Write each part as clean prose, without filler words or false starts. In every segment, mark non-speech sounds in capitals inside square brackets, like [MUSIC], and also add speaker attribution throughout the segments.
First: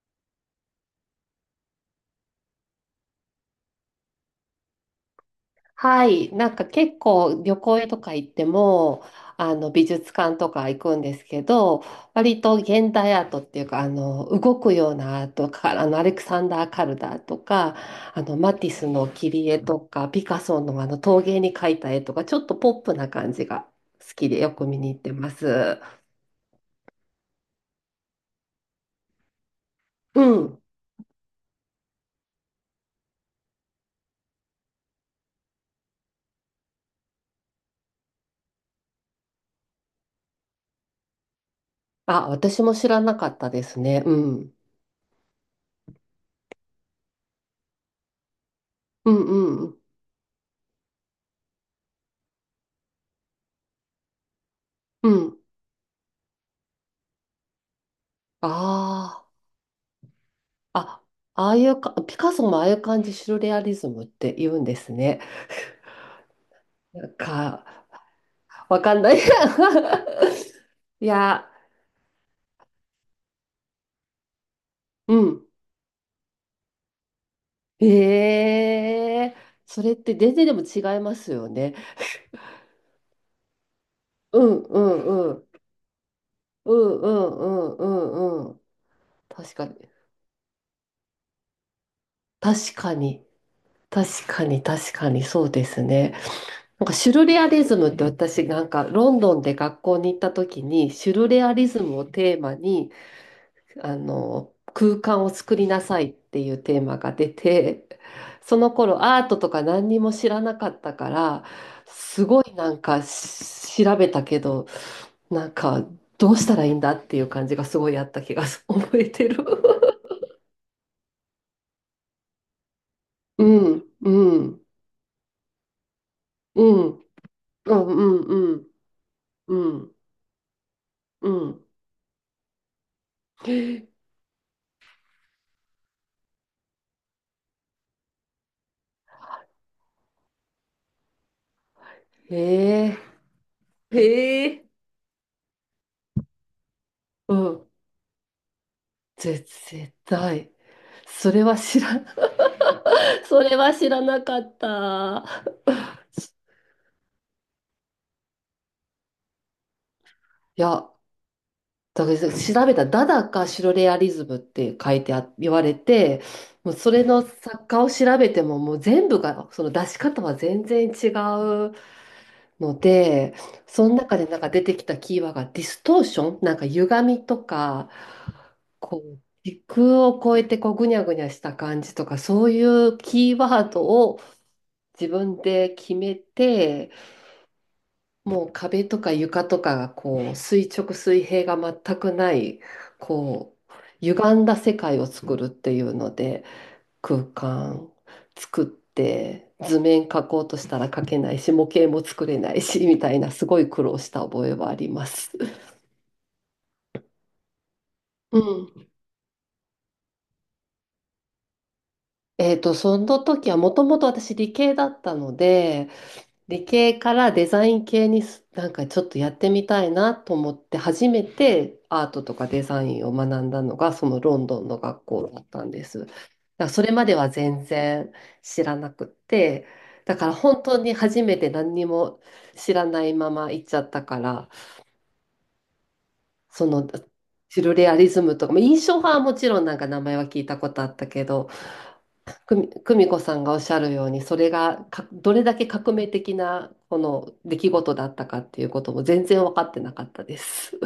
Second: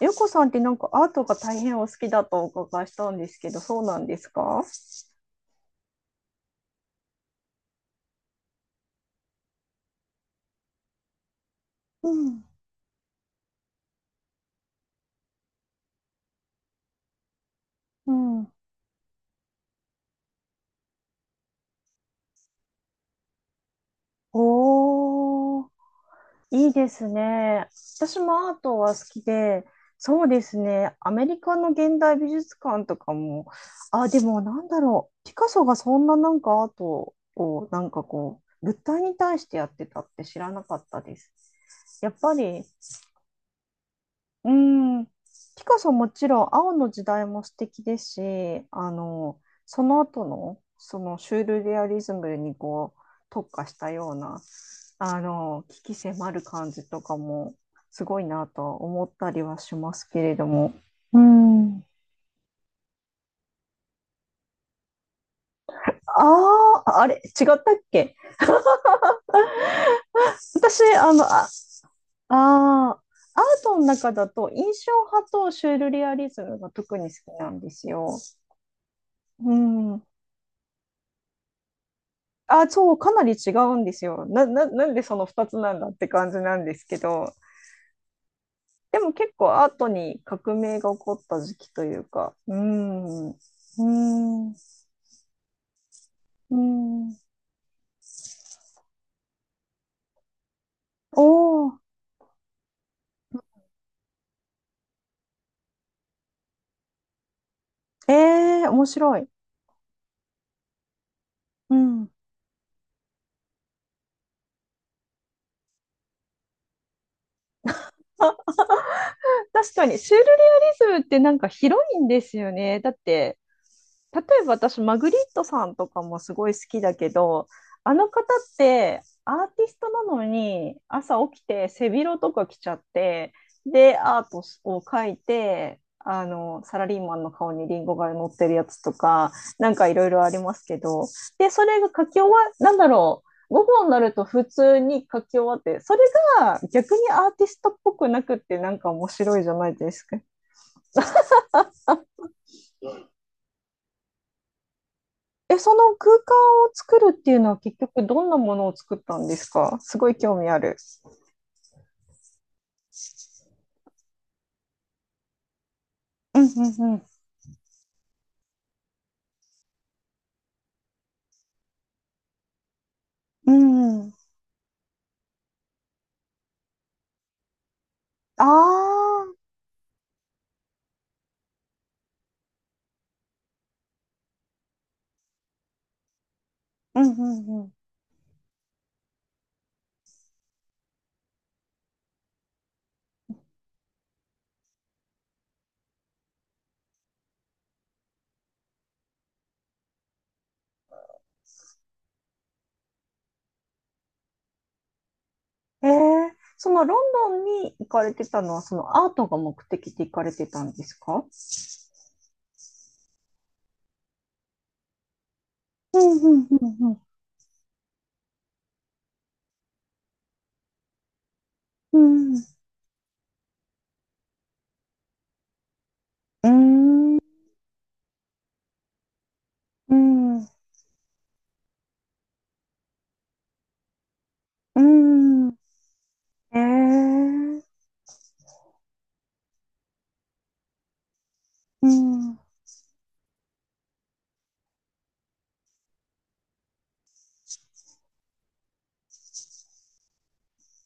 Speaker 1: よこさんってなんかアートが大変お好きだとお伺いしたんですけど、そうなんですか？
Speaker 2: はい、なんか結構旅行とか行っても、あの美術館とか行くんですけど、
Speaker 1: う
Speaker 2: 割
Speaker 1: ん
Speaker 2: と現代アートっていうか、あの動くようなアートか、あのアレクサンダー・カルダーとか、
Speaker 1: う
Speaker 2: あの
Speaker 1: ん。
Speaker 2: マティスの切り絵とか、ピカソのあの陶芸に描いた絵とか、ちょっとポップな感じが好きでよく見に行ってま
Speaker 1: おー、
Speaker 2: す。
Speaker 1: いいですね。私もアートは好きで、
Speaker 2: う
Speaker 1: そうです
Speaker 2: ん。
Speaker 1: ね。アメリカの現代美術館とかも。あ、でもなんだろう。ピカソがそんななんかアートをなんかこう、物体に対してやってたって知らなかったです。やっ
Speaker 2: あ、
Speaker 1: ぱ
Speaker 2: 私
Speaker 1: り。
Speaker 2: も知らなかったですね。う
Speaker 1: う
Speaker 2: ん。
Speaker 1: ん、ピカソもちろん青の時代も素敵ですし、
Speaker 2: うんうんうん。
Speaker 1: その後の、そのシュールレアリズムにこう特化したような、
Speaker 2: うん。
Speaker 1: 鬼気迫る感じとかもすごいなとは思っ
Speaker 2: あ
Speaker 1: た
Speaker 2: あ。
Speaker 1: りはしますけれども。
Speaker 2: あ、
Speaker 1: う
Speaker 2: ああいう
Speaker 1: ん。
Speaker 2: か、ピカソもああいう感じ、シュルレアリズムって言うんですね。
Speaker 1: あ
Speaker 2: [LAUGHS]
Speaker 1: あ、あ
Speaker 2: なん
Speaker 1: れ、違ったっ
Speaker 2: か、
Speaker 1: け？
Speaker 2: わかんない。
Speaker 1: 私、
Speaker 2: [LAUGHS] いや、
Speaker 1: あー、アートの中だと印象
Speaker 2: う
Speaker 1: 派
Speaker 2: ん。
Speaker 1: とシュールレアリズムが特に好きなんですよ。
Speaker 2: ええ、
Speaker 1: う
Speaker 2: それっ
Speaker 1: ん。
Speaker 2: て全然でも違いますよね。
Speaker 1: あ、そう、かなり違うんですよ。
Speaker 2: うんう
Speaker 1: なんでその
Speaker 2: んう
Speaker 1: 2
Speaker 2: ん。
Speaker 1: つなんだって感じなん
Speaker 2: う
Speaker 1: ですけ
Speaker 2: んう
Speaker 1: ど、
Speaker 2: んうんうんうん。
Speaker 1: でも結構
Speaker 2: 確か
Speaker 1: ア
Speaker 2: に。
Speaker 1: ートに革命が起こった時期というか。
Speaker 2: 確かに。
Speaker 1: ー
Speaker 2: 確か
Speaker 1: ん、う
Speaker 2: に、確かにそうですね。
Speaker 1: ー
Speaker 2: なんかシュ
Speaker 1: ん。
Speaker 2: ルレアリズムって、私なんかロンドンで学校に行った時にシュルレアリ
Speaker 1: おー、
Speaker 2: ズムをテーマに空間を作りなさいっていうテーマが出て、[LAUGHS] そ
Speaker 1: えー、
Speaker 2: の
Speaker 1: 面
Speaker 2: 頃
Speaker 1: 白
Speaker 2: ア
Speaker 1: い。
Speaker 2: ートとか何にも知らなかったから、
Speaker 1: うん。
Speaker 2: すごいなんかし調べたけど、なんかどうしたらいいんだっていう感じがすごいあった気が覚えてる。
Speaker 1: 確か
Speaker 2: [LAUGHS]
Speaker 1: に、シュールレアリズムってなんか広いんですよね。だって、
Speaker 2: うん、
Speaker 1: 例
Speaker 2: う
Speaker 1: えば
Speaker 2: ん、
Speaker 1: 私、マグリットさんとかもすごい好
Speaker 2: う
Speaker 1: き
Speaker 2: ん、う
Speaker 1: だ
Speaker 2: ん、
Speaker 1: けど、
Speaker 2: う
Speaker 1: あの方
Speaker 2: ん、
Speaker 1: っ
Speaker 2: うん、
Speaker 1: てアーティ
Speaker 2: う
Speaker 1: スト
Speaker 2: ん。
Speaker 1: なのに朝
Speaker 2: う
Speaker 1: 起き
Speaker 2: ん、
Speaker 1: て背広とか着ちゃって、
Speaker 2: へ
Speaker 1: で、アートを描いて、サラリーマンの顔にリンゴが乗ってるやつとか、なんかいろいろありますけど、で、それが書き終わ、なんだ
Speaker 2: え、
Speaker 1: ろう、午後に
Speaker 2: へ
Speaker 1: なると普
Speaker 2: え、
Speaker 1: 通に書き終わって、それが逆にアー
Speaker 2: う
Speaker 1: ティス
Speaker 2: ん。
Speaker 1: トっぽくなくってなんか面白
Speaker 2: ぜ
Speaker 1: いじゃないで
Speaker 2: 絶
Speaker 1: すか。
Speaker 2: 対。それは知ら、[LAUGHS] それは知らなかった。
Speaker 1: え、その空間を作るっていうのは結局どんなものを作ったんですか？すごい興味あ
Speaker 2: い
Speaker 1: る。
Speaker 2: や、だから調べたらダダかシュロレアリズムって書いてあ、言われて、
Speaker 1: うん
Speaker 2: もうそ
Speaker 1: う
Speaker 2: れ
Speaker 1: ん
Speaker 2: の作家を調べてももう全部が、その出し方は全然違うので、
Speaker 1: う
Speaker 2: その
Speaker 1: ん。うん。
Speaker 2: 中でなんか出てきたキーワードがディストーション、なんか歪みとか、
Speaker 1: あ
Speaker 2: こう、
Speaker 1: あ、
Speaker 2: 時空を超えてこうぐにゃぐにゃした感じとか、そういうキーワードを自分で決めて、
Speaker 1: うんうんうん。
Speaker 2: もう壁とか床とかがこう垂直水平が全くない、こう歪んだ世界を作るっていうので、空間作って、図面描こうとしたら描けないし、模型も作れないし、みたいなすごい苦労した覚えはあります。
Speaker 1: そのロンドンに行かれて
Speaker 2: う
Speaker 1: たのはそ
Speaker 2: ん。
Speaker 1: のアートが目的で行かれてたんですか？
Speaker 2: その時はもともと私理系だったので、
Speaker 1: うんうん
Speaker 2: 理
Speaker 1: う
Speaker 2: 系
Speaker 1: ん
Speaker 2: からデザイン系になんかちょっとやってみたいなと思って初めて
Speaker 1: う
Speaker 2: アート
Speaker 1: ん。
Speaker 2: と
Speaker 1: う
Speaker 2: かデザインを学んだのがそのロンドンの学校だったんです。だか
Speaker 1: ー
Speaker 2: らそれまで
Speaker 1: ん、
Speaker 2: は全然知らなくって、
Speaker 1: う
Speaker 2: だから
Speaker 1: ん。う
Speaker 2: 本当に初めて何にも知らないまま行っちゃったから、
Speaker 1: ん。うん。
Speaker 2: その
Speaker 1: え
Speaker 2: シル
Speaker 1: え。
Speaker 2: レアリズムとか、まあ、印象派はもちろんなんか名前は聞いたことあったけど、
Speaker 1: うん。
Speaker 2: 久美子さんがおっしゃるように、それがかどれだけ革命的なこの出来事だったかっていうことも全然分かってなかったです。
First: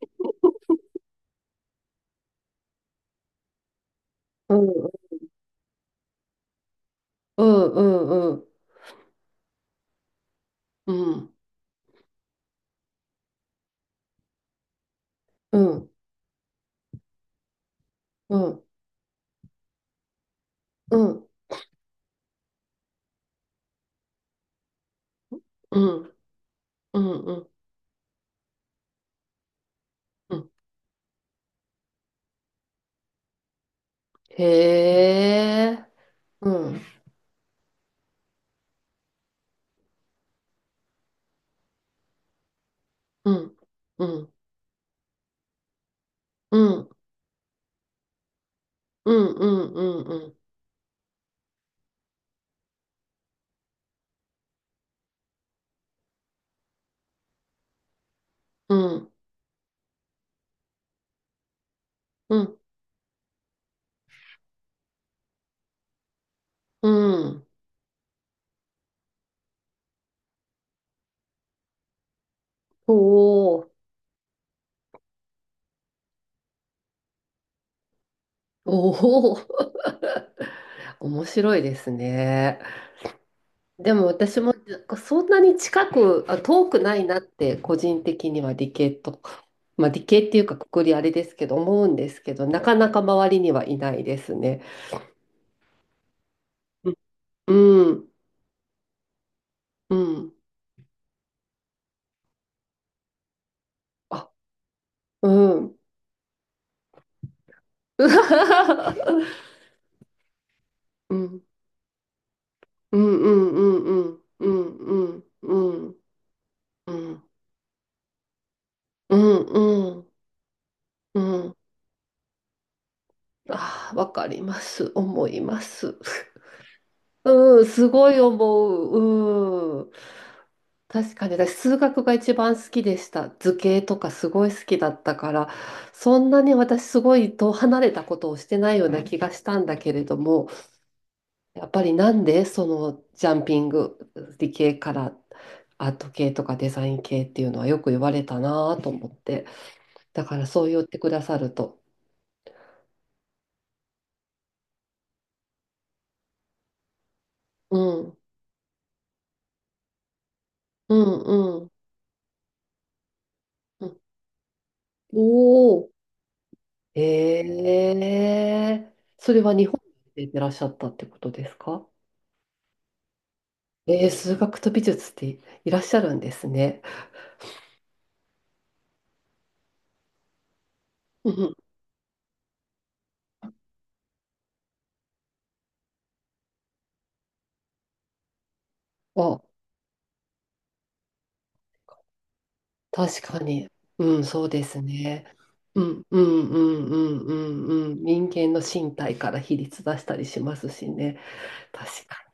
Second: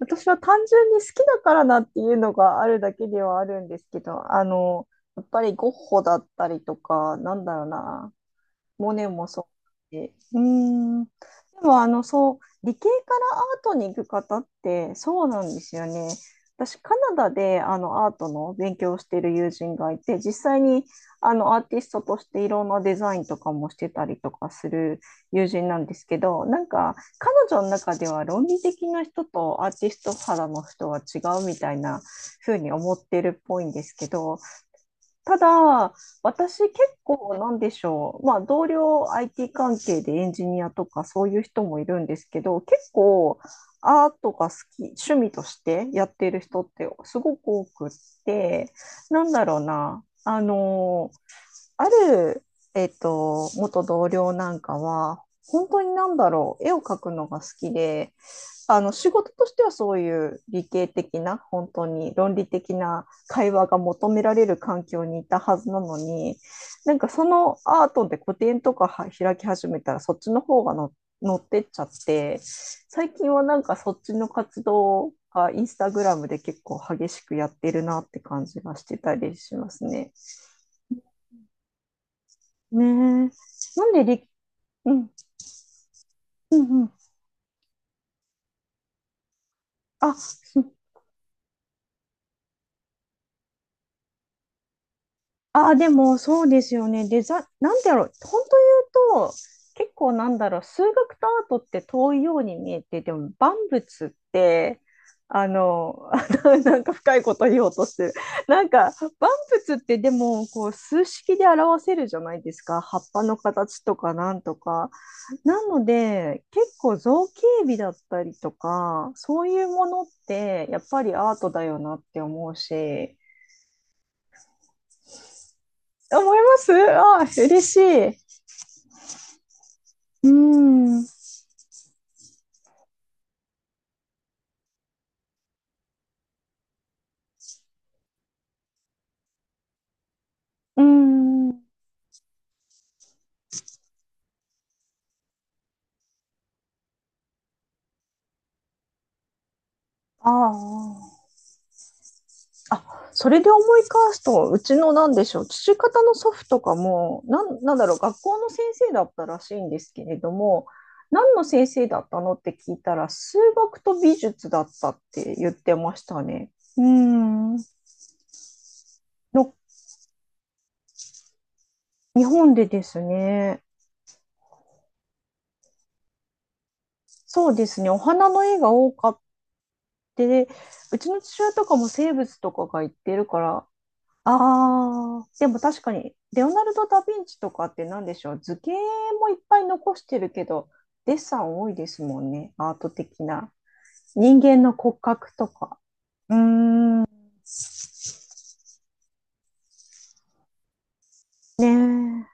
Speaker 1: 私は単純に好きだからなっていうのがあるだけではあるんですけど、
Speaker 2: [LAUGHS] うん
Speaker 1: やっぱりゴッホだったりとか、な
Speaker 2: う
Speaker 1: んだろう
Speaker 2: んう
Speaker 1: な。
Speaker 2: んうん
Speaker 1: モネもそうだし。うー
Speaker 2: う
Speaker 1: ん。で
Speaker 2: ん
Speaker 1: も、そう、理系からアートに行く方って、そうなん
Speaker 2: う
Speaker 1: ですよ
Speaker 2: ん
Speaker 1: ね。私、カナダで、アート
Speaker 2: う
Speaker 1: の
Speaker 2: ん
Speaker 1: 勉強をしている友人がいて、実際に、
Speaker 2: うん
Speaker 1: アーティストとしていろんなデザインとかもしてたりとかする友人な
Speaker 2: う
Speaker 1: んです
Speaker 2: ん
Speaker 1: けど、なんか、
Speaker 2: う
Speaker 1: 彼
Speaker 2: ん、
Speaker 1: 女の中では論理的な人とアーティスト
Speaker 2: う
Speaker 1: 肌
Speaker 2: ん、
Speaker 1: の人は違うみたいな風に思ってるっぽいんですけど、
Speaker 2: へ
Speaker 1: た
Speaker 2: え、
Speaker 1: だ、
Speaker 2: う
Speaker 1: 私結
Speaker 2: ん
Speaker 1: 構なんでしょう。まあ、同僚 IT 関係でエンジニアとかそういう人もいるんですけど、結
Speaker 2: う
Speaker 1: 構
Speaker 2: んう
Speaker 1: アート
Speaker 2: ん
Speaker 1: が好き、趣味としてやっている
Speaker 2: う
Speaker 1: 人って
Speaker 2: ん
Speaker 1: すごく多くって、
Speaker 2: う
Speaker 1: なん
Speaker 2: ん
Speaker 1: だ
Speaker 2: う
Speaker 1: ろう
Speaker 2: んう
Speaker 1: な。
Speaker 2: んうん
Speaker 1: ある、元同僚なんかは、本当になんだろう、絵を描くのが好きで、あの仕事としてはそういう理系的な本当に論
Speaker 2: う
Speaker 1: 理
Speaker 2: ん
Speaker 1: 的な会話が求められる環境にいたはずなのに、
Speaker 2: う
Speaker 1: なんかそ
Speaker 2: ん、
Speaker 1: のアートで個展とかは開き始めたらそっちの方がの乗ってっちゃって、
Speaker 2: お
Speaker 1: 最近はなん
Speaker 2: お、
Speaker 1: かそっちの活動がインスタグラムで結構激しくやってるなって感じ
Speaker 2: お
Speaker 1: がしてたりし
Speaker 2: お、
Speaker 1: ますね。
Speaker 2: 面白いですね。
Speaker 1: ねえ、なん
Speaker 2: で
Speaker 1: で
Speaker 2: も
Speaker 1: 理、
Speaker 2: 私も、
Speaker 1: うん、
Speaker 2: そんなに近く、あ、
Speaker 1: う
Speaker 2: 遠く
Speaker 1: んうん、
Speaker 2: ないなって個人的には理系と、まあ理
Speaker 1: あ、
Speaker 2: 系って
Speaker 1: す
Speaker 2: いうかくくりあれですけど思うんですけど、なかなか周りにはいないですね。
Speaker 1: ああ、でもそうですよね。
Speaker 2: う
Speaker 1: なん
Speaker 2: ん、う
Speaker 1: だろう、
Speaker 2: ん、
Speaker 1: 本当言うと、結
Speaker 2: う
Speaker 1: 構な
Speaker 2: ん、
Speaker 1: んだろう、数学とアートって遠いように見えて、でも万物っ
Speaker 2: あ、
Speaker 1: て、
Speaker 2: う
Speaker 1: あ
Speaker 2: ん。
Speaker 1: の、[LAUGHS] なんか深いこと言おうとしてる。なんか万
Speaker 2: [LAUGHS]
Speaker 1: 物ってでもこう数
Speaker 2: う
Speaker 1: 式
Speaker 2: ん、
Speaker 1: で表せるじゃないですか。葉
Speaker 2: う
Speaker 1: っ
Speaker 2: ん、
Speaker 1: ぱ
Speaker 2: う
Speaker 1: の
Speaker 2: ん、う
Speaker 1: 形とか
Speaker 2: ん、
Speaker 1: なん
Speaker 2: うん、う
Speaker 1: と
Speaker 2: ん、
Speaker 1: か。
Speaker 2: うん、う
Speaker 1: なの
Speaker 2: ん、
Speaker 1: で、結
Speaker 2: う
Speaker 1: 構造
Speaker 2: ん、
Speaker 1: 形美だったりとか、
Speaker 2: う
Speaker 1: そういうも
Speaker 2: ん、
Speaker 1: の
Speaker 2: う
Speaker 1: っ
Speaker 2: ん、
Speaker 1: てやっぱり
Speaker 2: う
Speaker 1: アート
Speaker 2: ん、
Speaker 1: だよなって思うし、
Speaker 2: ああ、わかります。思います。
Speaker 1: 思います。ああ、嬉
Speaker 2: うん、
Speaker 1: し
Speaker 2: すごい
Speaker 1: い。
Speaker 2: 思う。うん。
Speaker 1: うーん、う
Speaker 2: 確かに、私、数学が一番好きでした。図形とかすごい好きだったから、そんなに私、すごい遠離れたことをしてないような気がしたんだけれども、
Speaker 1: ーん、
Speaker 2: やっぱりなんでそのジャンピング、理系からアート系とかデザイン系っていうのはよく言われたなと思って、だ
Speaker 1: あ
Speaker 2: から
Speaker 1: あ、
Speaker 2: そう言ってくださると。
Speaker 1: あ、それで思い返すと、うちのなんでしょう、父方の祖父とかも、なん、な
Speaker 2: う
Speaker 1: んだろう、
Speaker 2: ん、
Speaker 1: 学校の先生だったらしいんですけれども、
Speaker 2: う
Speaker 1: 何の
Speaker 2: ん、う
Speaker 1: 先
Speaker 2: ん。
Speaker 1: 生だったのって聞いたら、数学
Speaker 2: う
Speaker 1: と
Speaker 2: ん、
Speaker 1: 美術だったって言って
Speaker 2: お、
Speaker 1: ましたね。うー
Speaker 2: え
Speaker 1: ん、
Speaker 2: え、それは
Speaker 1: の、
Speaker 2: 日本でいらっしゃったってことですか？
Speaker 1: 日本でですね、
Speaker 2: えー、数学と美術っていらっしゃるんですね。
Speaker 1: そうですね、お花の絵が多かって、うちの
Speaker 2: うん
Speaker 1: 父
Speaker 2: う
Speaker 1: 親
Speaker 2: ん。
Speaker 1: とかも生物とかが言ってるから、ああ、でも確かに、レオナルド・ダ・ヴィンチとかって何でしょう、図形もいっ
Speaker 2: あ、
Speaker 1: ぱい残してるけど、デッサン多いですもんね、アート
Speaker 2: 確
Speaker 1: 的
Speaker 2: か
Speaker 1: な。
Speaker 2: に。うん、
Speaker 1: 人
Speaker 2: そう
Speaker 1: 間
Speaker 2: で
Speaker 1: の
Speaker 2: す
Speaker 1: 骨
Speaker 2: ね。
Speaker 1: 格とか。
Speaker 2: うん、う
Speaker 1: うー
Speaker 2: ん、うん、う
Speaker 1: ん、
Speaker 2: ん、うん、うん。人間の身体から比率出したりしますしね。確
Speaker 1: ね
Speaker 2: か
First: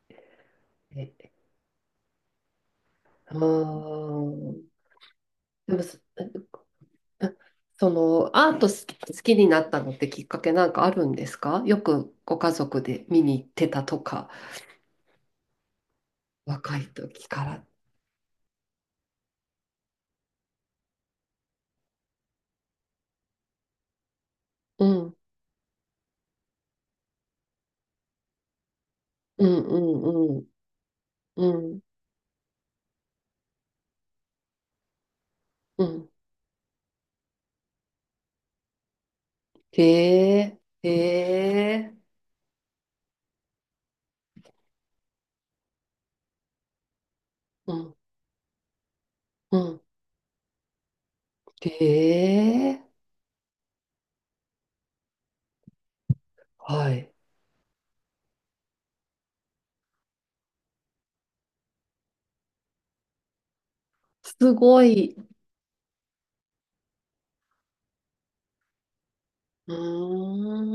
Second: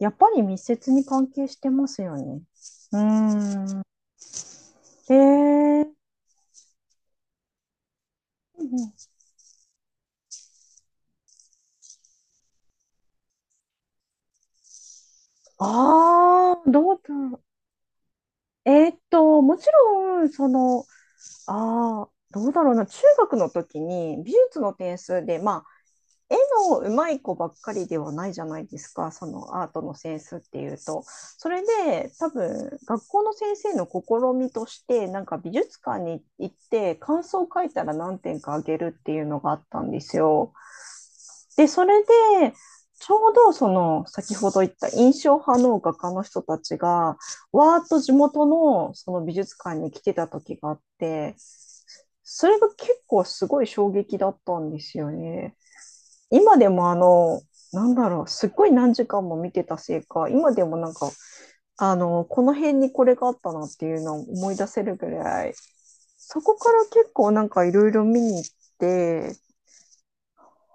Speaker 1: え、やっぱり密接に
Speaker 2: に。
Speaker 1: 関係してますよね。うーん、
Speaker 2: うん。
Speaker 1: え
Speaker 2: でも、
Speaker 1: ー、
Speaker 2: その、アート好き、好きになったのってきっかけなんかあるんですか？よくご家族で見に行ってたとか。
Speaker 1: ああ、
Speaker 2: 若い
Speaker 1: どうだ
Speaker 2: 時
Speaker 1: ろ
Speaker 2: から。
Speaker 1: う。もちろん、ああ、どうだろうな、中学の時に美術の
Speaker 2: う
Speaker 1: 点
Speaker 2: ん、
Speaker 1: 数で、絵の上手い子ばっかりではないじゃないですか、そ
Speaker 2: う
Speaker 1: の
Speaker 2: ん、
Speaker 1: アートのセンスっ
Speaker 2: うん、
Speaker 1: ていうと。そ
Speaker 2: う
Speaker 1: れ
Speaker 2: ん、
Speaker 1: で多分学校の先生の試みとしてなんか美術
Speaker 2: う
Speaker 1: 館
Speaker 2: ん。
Speaker 1: に行って感想を書いたら何点かあげるっていうのがあった
Speaker 2: へ
Speaker 1: んですよ。
Speaker 2: え、へ
Speaker 1: で、そ
Speaker 2: え、
Speaker 1: れでちょうどその先ほど言った印象派の画家の人たちが
Speaker 2: う
Speaker 1: わーっ
Speaker 2: ん、
Speaker 1: と地元のその美術
Speaker 2: う
Speaker 1: 館
Speaker 2: ん。
Speaker 1: に来てた時があって、
Speaker 2: へ
Speaker 1: それが
Speaker 2: え、
Speaker 1: 結構すごい衝撃だったんですよね。今でも
Speaker 2: はい。
Speaker 1: なんだろう、すっごい何時間も見てたせいか、今でもなんか、この辺にこれがあったなっていうのを思
Speaker 2: す
Speaker 1: い出せ
Speaker 2: ご
Speaker 1: るぐ
Speaker 2: い。
Speaker 1: らい、そこから結構なんかいろいろ見に行って、
Speaker 2: う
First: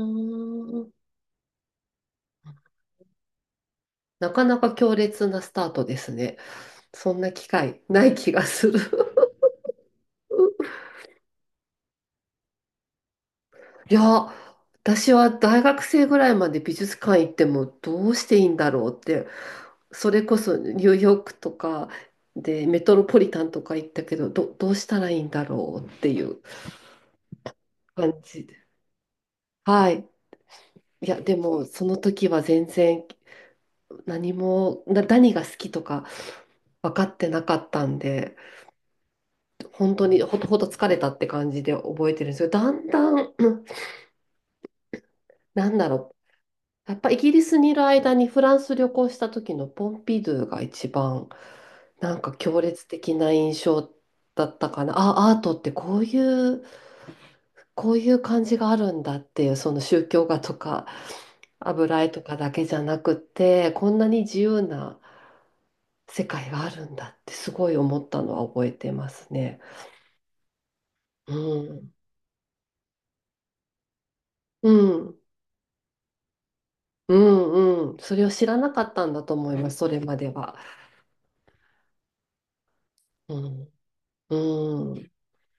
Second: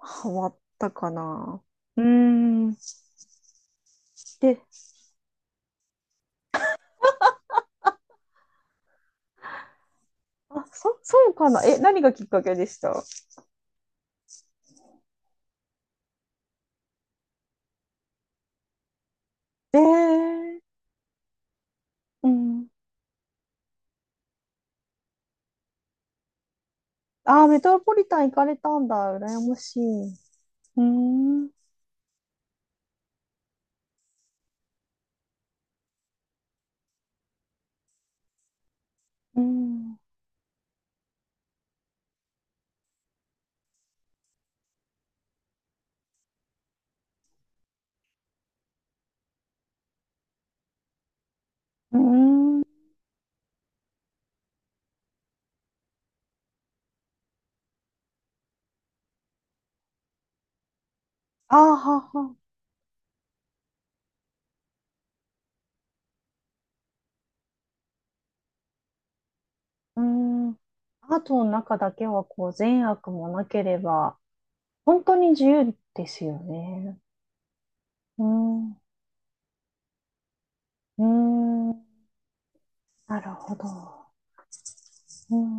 Speaker 1: ハマった
Speaker 2: ん。
Speaker 1: かな。うーん。
Speaker 2: なかな
Speaker 1: で、
Speaker 2: か強烈なスタートですね。そんな機会ない気がする。
Speaker 1: あ、
Speaker 2: [LAUGHS]
Speaker 1: そうかな。え、何がきっかけでした？
Speaker 2: いや、私は大学生ぐらいまで美術館行ってもどうしていいんだろうって、
Speaker 1: え
Speaker 2: それこそ
Speaker 1: ー、
Speaker 2: ニューヨークとか
Speaker 1: うん。
Speaker 2: でメトロポリタンとか行ったけど、どうしたらいいんだろうっていう
Speaker 1: あー、メトロポリタ
Speaker 2: 感
Speaker 1: ン行か
Speaker 2: じで。
Speaker 1: れたんだ。羨まし
Speaker 2: は
Speaker 1: い。
Speaker 2: い。
Speaker 1: うー
Speaker 2: いや、で
Speaker 1: ん。
Speaker 2: もその時は全然何も、何が好きとか分かってなかったんで、
Speaker 1: うん。
Speaker 2: 本
Speaker 1: う
Speaker 2: 当にほとほと疲れたって感じで覚えてるんですよ。だんだん、うん、なんだろう。やっぱイギリスにいる間にフランス旅行した時のポンピドゥが一番
Speaker 1: ー
Speaker 2: なんか
Speaker 1: ん。
Speaker 2: 強
Speaker 1: あ
Speaker 2: 烈的な印象だったかな。あ、アートってこういう、こういう感じがあるんだっていう、その宗教画とか
Speaker 1: ーは
Speaker 2: 油絵と
Speaker 1: は。
Speaker 2: かだけじゃなくて、こんなに自由な世界があるんだってすごい思ったのは覚えてますね。
Speaker 1: うーん、アー
Speaker 2: う
Speaker 1: トの中だ
Speaker 2: ん。
Speaker 1: けはこう善悪もなければ、
Speaker 2: う
Speaker 1: 本
Speaker 2: ん。
Speaker 1: 当に自由ですよね。
Speaker 2: うんうん。そ
Speaker 1: う
Speaker 2: れ
Speaker 1: ー
Speaker 2: を知ら
Speaker 1: ん、
Speaker 2: な
Speaker 1: う
Speaker 2: かったんだと思います、それまでは。
Speaker 1: ーん、なる
Speaker 2: う
Speaker 1: ほど。
Speaker 2: ん。うん。
Speaker 1: うーん